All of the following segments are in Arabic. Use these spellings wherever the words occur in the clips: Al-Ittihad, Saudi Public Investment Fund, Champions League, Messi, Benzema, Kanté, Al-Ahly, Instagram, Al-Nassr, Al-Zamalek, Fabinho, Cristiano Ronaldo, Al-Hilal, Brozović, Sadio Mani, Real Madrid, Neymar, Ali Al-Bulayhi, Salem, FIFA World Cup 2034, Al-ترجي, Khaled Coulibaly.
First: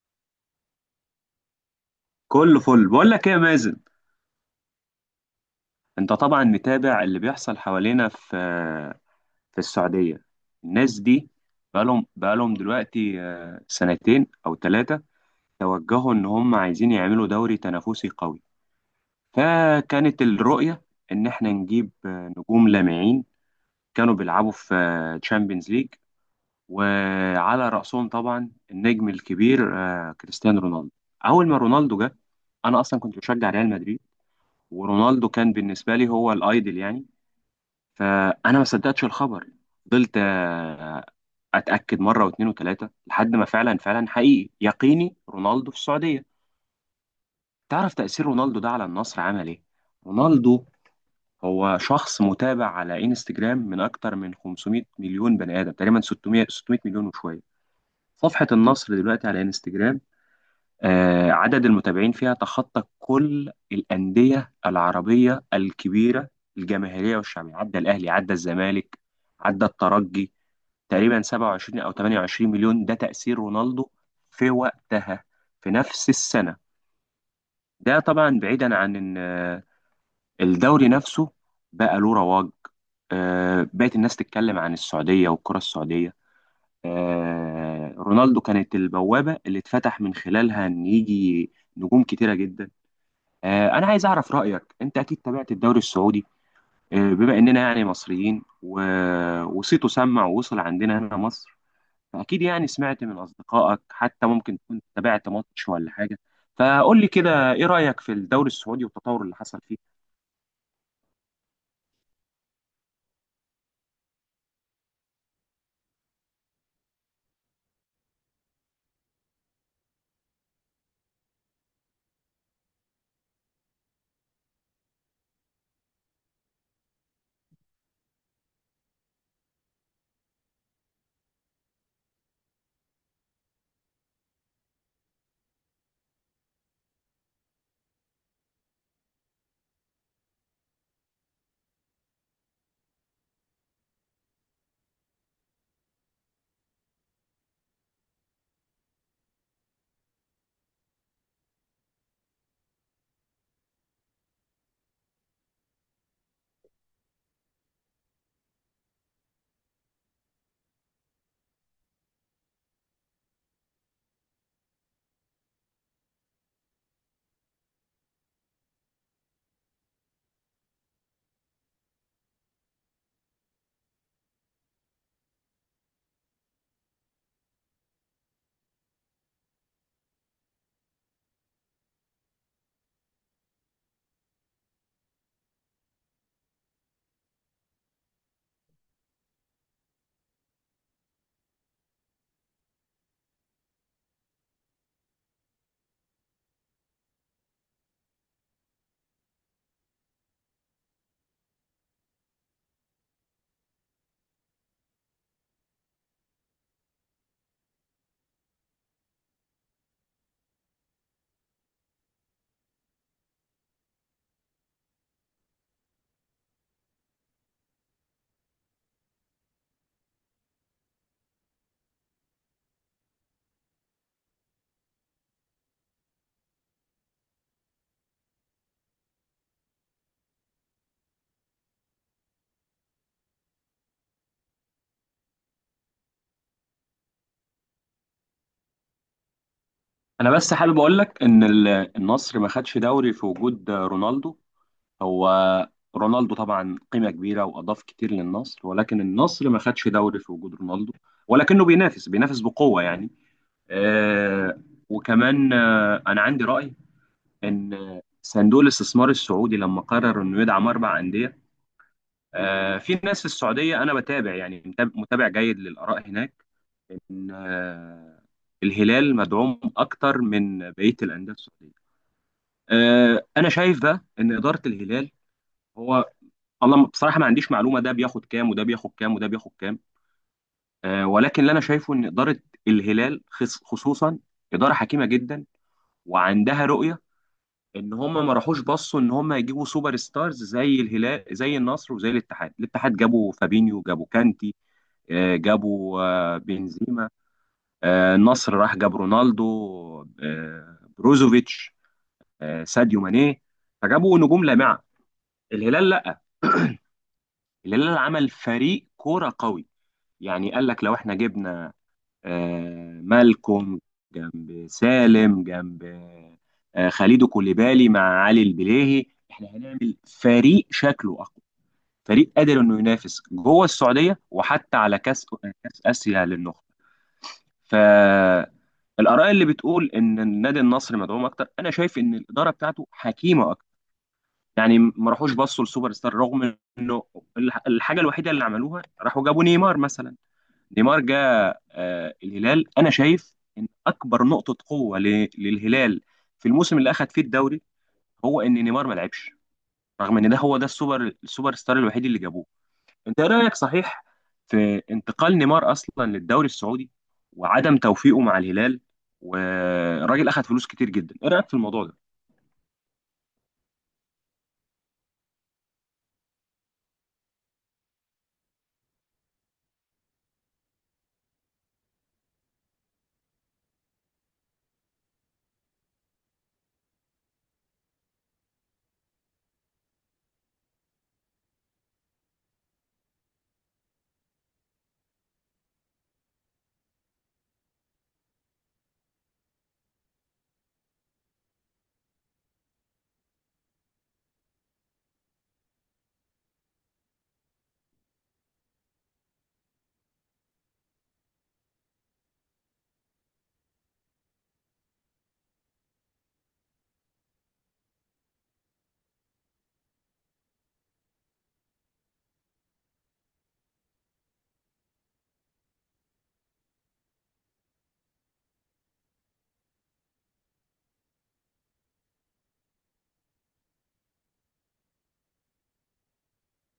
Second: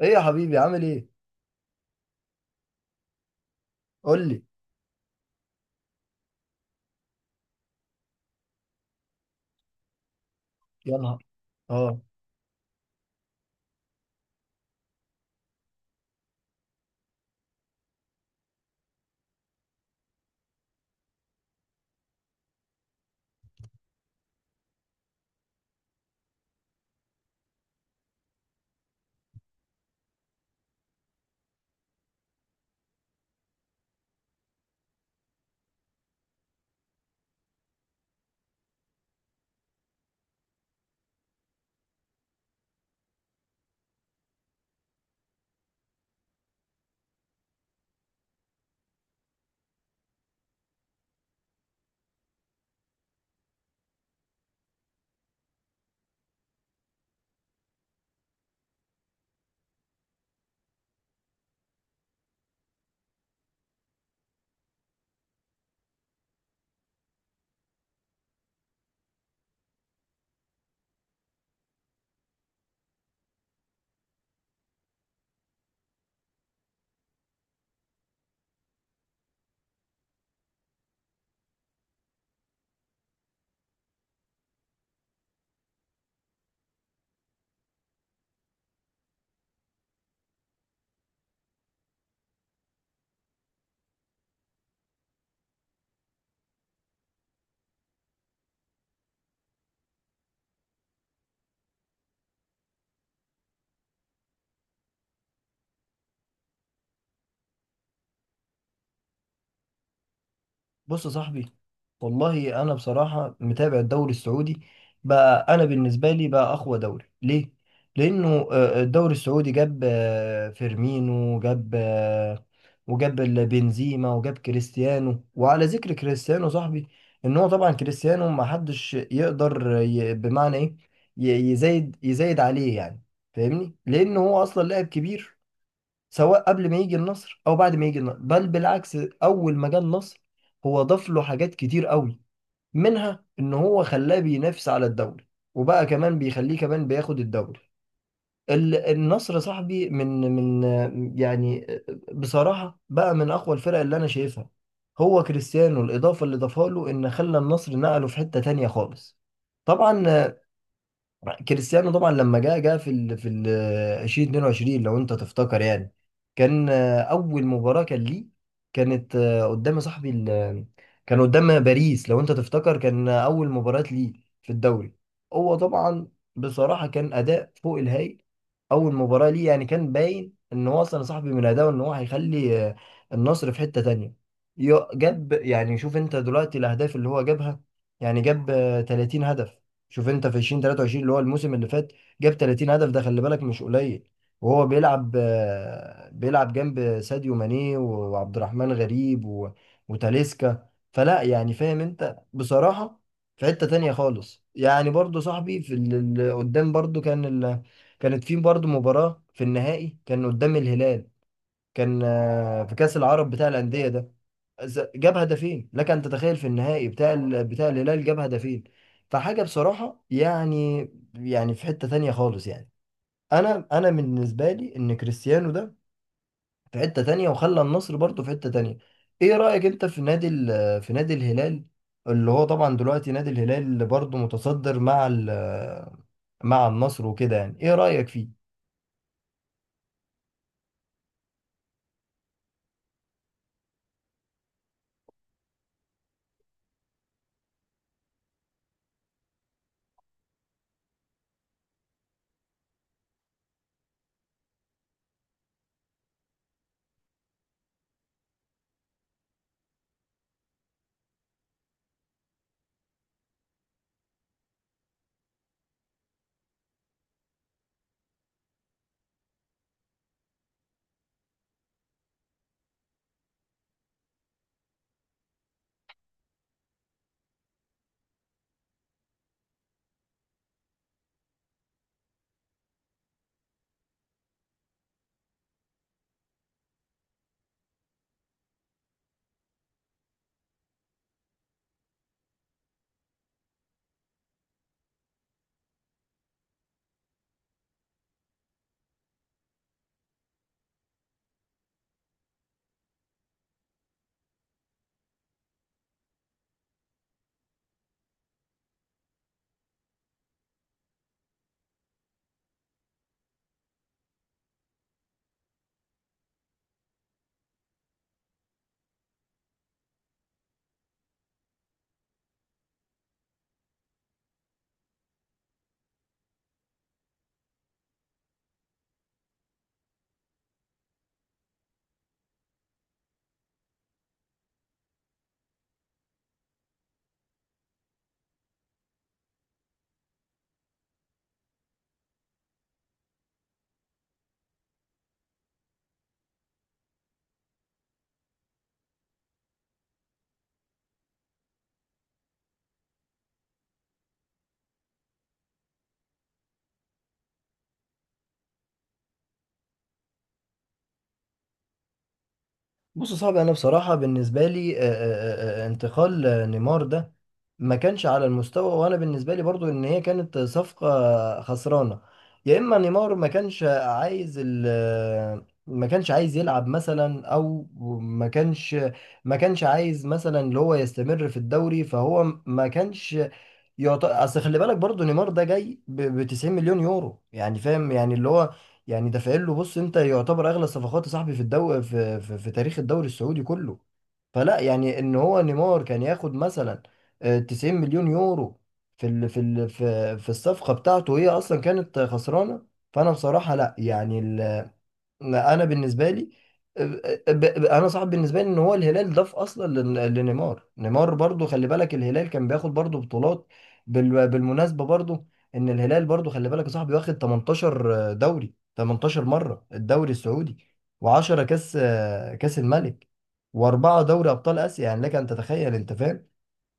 ايه يا حبيبي، عامل ايه؟ كله فل، بقول لك ايه يا مازن؟ قول لي. انت طبعا متابع اللي بيحصل حوالينا في السعودية. يا الناس نهار دي اه. بقالهم دلوقتي، سنتين او ثلاثة. توجهوا ان هم عايزين يعملوا دوري تنافسي قوي، فكانت الرؤية ان احنا نجيب نجوم لامعين كانوا بيلعبوا في تشامبيونز ليج، وعلى رأسهم طبعا النجم الكبير، كريستيانو رونالدو. اول ما رونالدو جه، انا اصلا كنت بشجع ريال مدريد، ورونالدو كان بالنسبة لي هو الايدل يعني. فانا ما صدقتش الخبر، فضلت اتاكد مرة واثنين وثلاثة لحد ما فعلا فعلا حقيقي يقيني رونالدو في السعودية. تعرف تأثير رونالدو ده على النصر عمل ايه؟ رونالدو هو شخص متابع على انستجرام من اكتر من 500 مليون بني ادم، تقريبا 600 مليون وشوية. صفحة النصر دلوقتي على انستجرام، عدد المتابعين فيها تخطى كل الأندية العربية الكبيرة الجماهيرية والشعبية، عدى الأهلي، عدى الزمالك، عدى الترجي، تقريبا 27 أو 28 مليون. ده تأثير رونالدو في وقتها، في نفس السنة. ده طبعا بعيدا عن إن، الدوري نفسه بقى له رواج، بقت الناس تتكلم عن السعودية والكرة السعودية. آه، رونالدو كانت البوابة اللي اتفتح من خلالها إن يجي نجوم كتيرة جدا. انا عايز اعرف رايك، انت اكيد تابعت الدوري السعودي، بما اننا يعني مصريين وصيته سمع ووصل عندنا هنا مصر، فاكيد يعني سمعت من اصدقائك، حتى ممكن تكون تابعت ماتش ولا حاجه. فقول لي كده، ايه رايك في الدوري السعودي والتطور اللي حصل فيه؟ بص يا صاحبي، والله انا بصراحه متابع الدوري السعودي. بقى انا بالنسبه لي بقى اقوى دوري. ليه؟ لانه الدوري السعودي جاب فيرمينو، جاب وجاب بنزيما، وجاب كريستيانو. وعلى ذكر كريستيانو صاحبي، ان هو طبعا كريستيانو ما حدش يقدر بمعنى ايه، يزايد عليه يعني. فاهمني؟ لان هو اصلا لاعب كبير، سواء قبل ما يجي النصر او بعد ما يجي النصر. بل بالعكس، اول ما جه النصر هو ضاف له حاجات كتير قوي. منها ان هو خلاه بينافس على الدوري، وبقى كمان بيخليه كمان بياخد الدوري. النصر صاحبي من يعني بصراحة بقى من اقوى الفرق اللي انا شايفها. هو كريستيانو الاضافة اللي ضافها له ان خلى النصر نقله في حتة تانية خالص. طبعا كريستيانو طبعا لما جه في 2022، لو انت تفتكر يعني، كان اول مباراة كان ليه، كانت قدام صاحبي كان قدام باريس. لو انت تفتكر كان اول مباراة ليه في الدوري. هو طبعا بصراحة كان اداء فوق الهايل. اول مباراة ليه يعني كان باين ان هو اصلا صاحبي من اداؤه ان هو هيخلي النصر في حتة تانية. جاب يعني، شوف انت دلوقتي الاهداف اللي هو جابها. يعني جاب 30 هدف. شوف انت في 2023 اللي هو الموسم اللي فات جاب 30 هدف، ده خلي بالك مش قليل. وهو بيلعب بيلعب جنب ساديو ماني وعبد الرحمن غريب وتاليسكا. فلا يعني، فاهم انت؟ بصراحة في حتة تانية خالص يعني. برضو صاحبي في اللي قدام، برضو كان كانت في برضو مباراة في النهائي كان قدام الهلال، كان في كأس العرب بتاع الأندية ده. جاب هدفين، لك أن تتخيل! في النهائي بتاع الهلال جاب هدفين. فحاجة بصراحة يعني، يعني في حتة تانية خالص يعني. أنا بالنسبة لي إن كريستيانو ده في حتة تانية، وخلى النصر برضه في حتة تانية. إيه رأيك أنت في في نادي الهلال؟ اللي هو طبعا دلوقتي نادي الهلال برضه متصدر مع مع النصر وكده. يعني إيه رأيك فيه؟ انا بس حابب اقول لك ان النصر ما خدش دوري في وجود رونالدو. هو رونالدو طبعا قيمة كبيرة وأضاف كتير للنصر، ولكن النصر ما خدش دوري في وجود رونالدو، ولكنه بينافس بقوة يعني. آه وكمان أنا عندي رأي إن صندوق الاستثمار السعودي لما قرر إنه يدعم 4 أندية. في ناس في السعودية أنا بتابع يعني متابع جيد للآراء هناك، إن الهلال مدعوم أكتر من بقية الأندية السعودية. أنا شايف بقى إن إدارة الهلال، هو والله بصراحة ما عنديش معلومة ده بياخد كام وده بياخد كام وده بياخد كام. ولكن اللي أنا شايفه إن إدارة الهلال خصوصا إدارة حكيمة جدا وعندها رؤية. إن هم ما راحوش بصوا إن هم يجيبوا سوبر ستارز زي الهلال زي النصر وزي الاتحاد. الاتحاد جابوا فابينيو، جابوا كانتي، جابوا بنزيما. النصر راح جاب رونالدو، بروزوفيتش، ساديو ماني. فجابوا نجوم لامعة. الهلال لا، الهلال عمل فريق كورة قوي. يعني قال لك لو احنا جبنا مالكوم جنب سالم، جنب خليدو كوليبالي مع علي البليهي، احنا هنعمل فريق شكله اقوى، فريق قادر انه ينافس جوه السعوديه وحتى على كاس اسيا للنخبه. فالاراء اللي بتقول ان النادي النصر مدعوم اكتر، انا شايف ان الاداره بتاعته حكيمه اكتر، يعني ما راحوش بصوا لسوبر ستار. رغم انه الحاجه الوحيده اللي عملوها راحوا جابوا نيمار مثلا. نيمار جاء الهلال، انا شايف ان اكبر نقطه قوه للهلال في الموسم اللي اخذ فيه الدوري، هو ان نيمار ما لعبش، رغم ان ده هو ده السوبر ستار الوحيد اللي جابوه. انت ايه رايك صحيح في انتقال نيمار اصلا للدوري السعودي، وعدم توفيقه مع الهلال، والراجل اخذ فلوس كتير جدا؟ ايه رايك في الموضوع ده؟ بص صعب. انا بصراحه بالنسبه لي انتقال نيمار ده ما كانش على المستوى. وانا بالنسبه لي برضو ان هي كانت صفقه خسرانه. يا اما نيمار ما كانش عايز يلعب مثلا، او ما كانش ما كانش عايز مثلا اللي هو يستمر في الدوري. فهو ما كانش اصل خلي بالك برضو نيمار ده جاي ب 90 مليون يورو. يعني فاهم يعني اللي هو يعني دافعين له، بص انت، يعتبر اغلى صفقات يا صاحبي في تاريخ الدوري السعودي كله. فلا يعني ان هو نيمار كان ياخد مثلا 90 مليون يورو في الصفقة بتاعته. هي اصلا كانت خسرانة. فانا بصراحة لا يعني، ما انا بالنسبه لي انا صعب بالنسبه لي ان هو الهلال ضاف اصلا لنيمار. نيمار برضو خلي بالك، الهلال كان بياخد برضو بطولات، بالمناسبه برضو، ان الهلال برضو خلي بالك يا صاحبي واخد 18 دوري، 18 مره الدوري السعودي، و10 كاس، كاس الملك، واربعه دوري ابطال اسيا. يعني لك ان تتخيل انت، فاهم؟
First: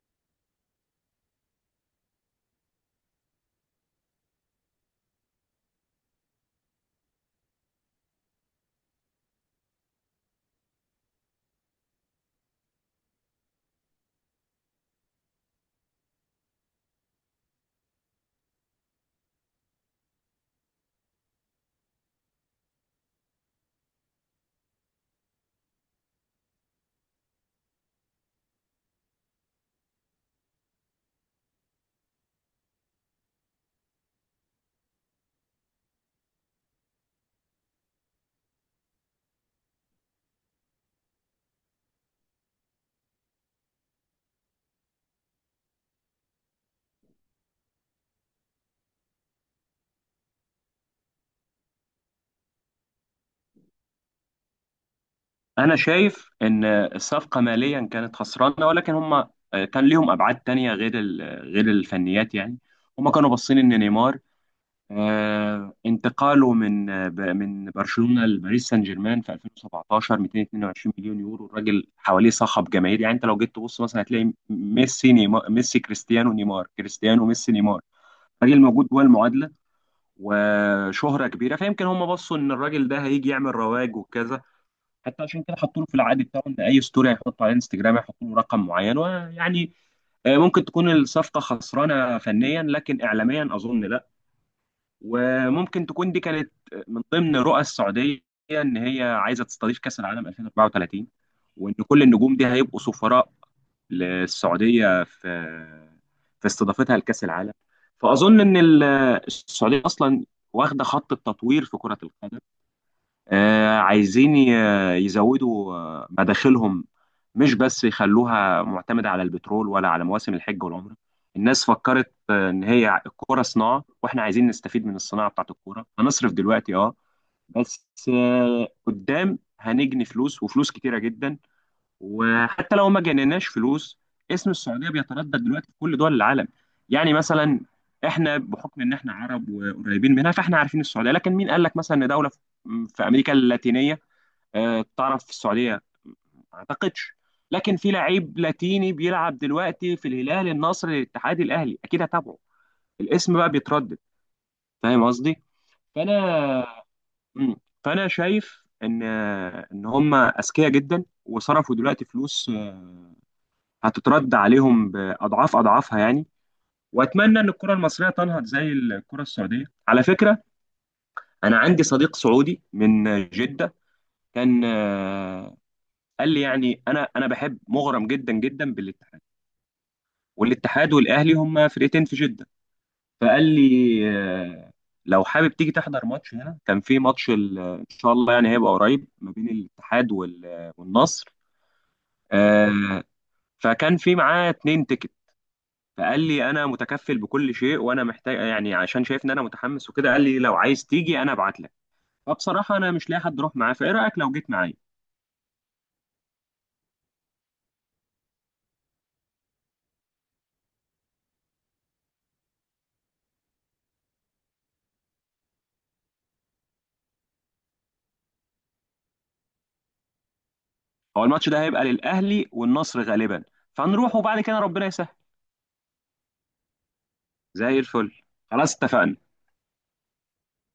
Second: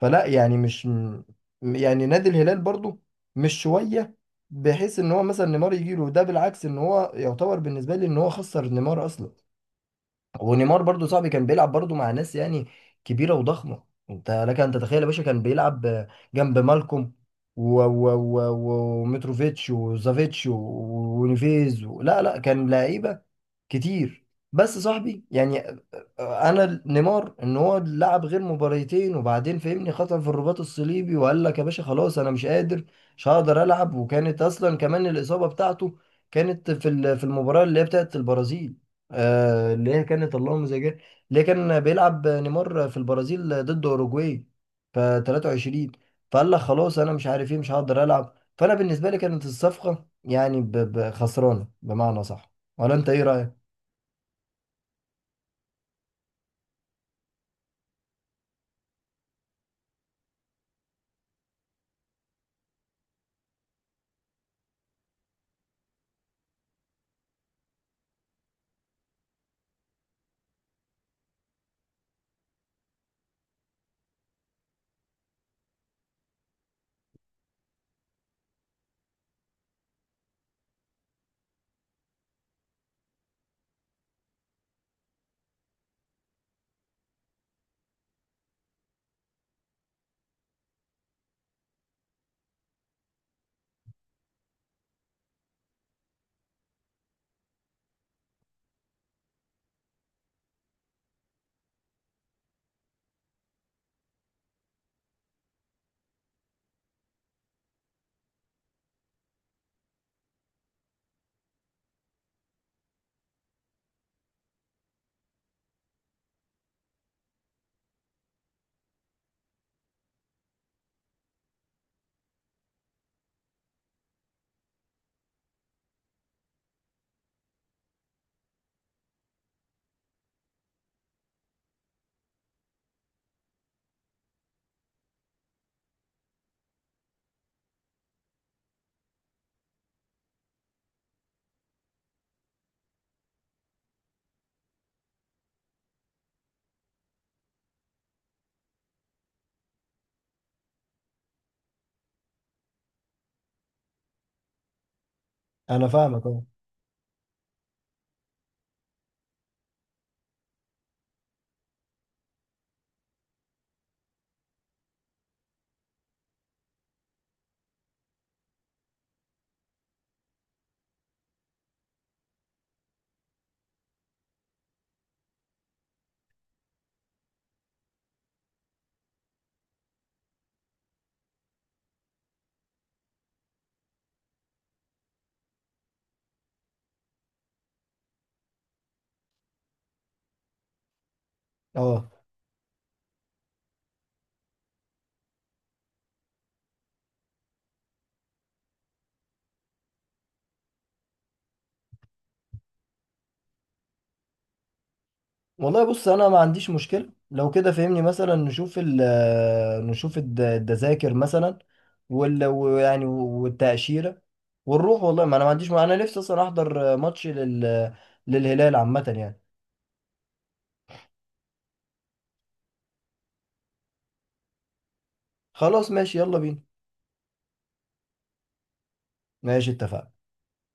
فلا يعني مش م- يعني نادي الهلال برضو مش شوية، بحيث ان هو مثلا نيمار يجيله. ده بالعكس، ان هو يعتبر بالنسبة لي ان هو خسر نيمار اصلا. ونيمار برضو صاحبي كان بيلعب برضو مع ناس يعني كبيرة وضخمة. انت لك ان تتخيل يا باشا، كان بيلعب جنب مالكوم و ومتروفيتش وزافيتش و ونيفيز لا لا، كان لعيبة كتير. بس صاحبي يعني، انا نيمار ان هو لعب غير مباريتين وبعدين فهمني خطأ في الرباط الصليبي، وقال لك يا باشا خلاص انا مش قادر، مش هقدر العب. وكانت اصلا كمان الاصابة بتاعته كانت في المباراة اللي هي بتاعت البرازيل. اللي هي كانت اللهم زي اللي هي كان بيلعب نيمار في البرازيل ضد اوروجواي في 23. فقال لك خلاص انا مش عارف ايه، مش هقدر العب. فانا بالنسبة لي كانت الصفقة يعني خسرانة بمعنى صح. ولا انت ايه رأيك؟ انا شايف ان الصفقه ماليا كانت خسرانه، ولكن هم كان ليهم ابعاد تانية غير غير الفنيات يعني. هم كانوا باصين ان نيمار، انتقاله من برشلونة لباريس سان جيرمان في 2017، 222 مليون يورو. الراجل حواليه صخب جماهيري يعني، انت لو جيت تبص مثلا هتلاقي ميسي نيمار، ميسي كريستيانو، نيمار كريستيانو، ميسي نيمار. الراجل موجود جوه المعادلة وشهرة كبيرة. فيمكن هم بصوا ان الراجل ده هيجي يعمل رواج وكذا، حتى عشان كده حطوا له في العقد بتاعه ان اي ستوري هيحطه على انستجرام هيحطوا له رقم معين ويعني، ممكن تكون الصفقة خسرانة فنيا لكن اعلاميا اظن لا. وممكن تكون دي كانت من ضمن رؤى السعودية، إن هي عايزة تستضيف كأس العالم 2034، وإن كل النجوم دي هيبقوا سفراء للسعودية في استضافتها لكأس العالم. فأظن إن السعودية أصلا واخدة خط التطوير في كرة القدم، عايزين يزودوا مداخلهم، مش بس يخلوها معتمدة على البترول ولا على مواسم الحج والعمرة. الناس فكرت إن هي الكورة صناعة، وإحنا عايزين نستفيد من الصناعة بتاعت الكورة. هنصرف دلوقتي بس قدام هنجني فلوس وفلوس كتيرة جدا. وحتى لو ما جنيناش فلوس، اسم السعوديه بيتردد دلوقتي في كل دول العالم. يعني مثلا احنا بحكم ان احنا عرب وقريبين منها، فاحنا عارفين السعوديه، لكن مين قال لك مثلا ان دوله في امريكا اللاتينيه، تعرف السعوديه؟ ما اعتقدش. لكن في لعيب لاتيني بيلعب دلوقتي في الهلال، النصر، الاتحاد، الاهلي، اكيد هتابعه. الاسم بقى بيتردد. فاهم قصدي؟ انا فاهمك اه. فانا مم. فانا شايف ان هم اذكياء جدا، وصرفوا دلوقتي فلوس هتترد عليهم باضعاف اضعافها يعني. واتمنى ان الكره المصريه تنهض زي الكره السعوديه، على فكره. انا عندي صديق سعودي من جده، كان قال لي يعني، انا بحب مغرم جدا جدا بالاتحاد، والاتحاد والاهلي هم فرقتين في جده. فقال لي لو حابب تيجي تحضر ماتش هنا، كان في ماتش ان شاء الله يعني هيبقى قريب ما بين الاتحاد والنصر. اه آه، فكان في معاه 2 تيكت. فقال لي انا متكفل بكل شيء وانا محتاج يعني عشان شايف ان انا متحمس وكده، قال لي لو عايز تيجي انا ابعت لك. فبصراحه انا مش لاقي حد اروح معاه، فايه رايك لو جيت معايا؟ والله، بص انا ما عنديش مشكله. لو كده فهمني مثلا نشوف ال آه، نشوف التذاكر مثلا، ويعني والتاشيره، ونروح. والله ما انا ما عنديش، ما انا نفسي اصلا احضر ماتش للهلال عامه يعني. هو الماتش ده هيبقى للاهلي والنصر غالبا، فهنروح وبعد كده ربنا يسهل. خلاص ماشي، يلا بينا. زي الفل، خلاص اتفقنا. ماشي اتفقنا.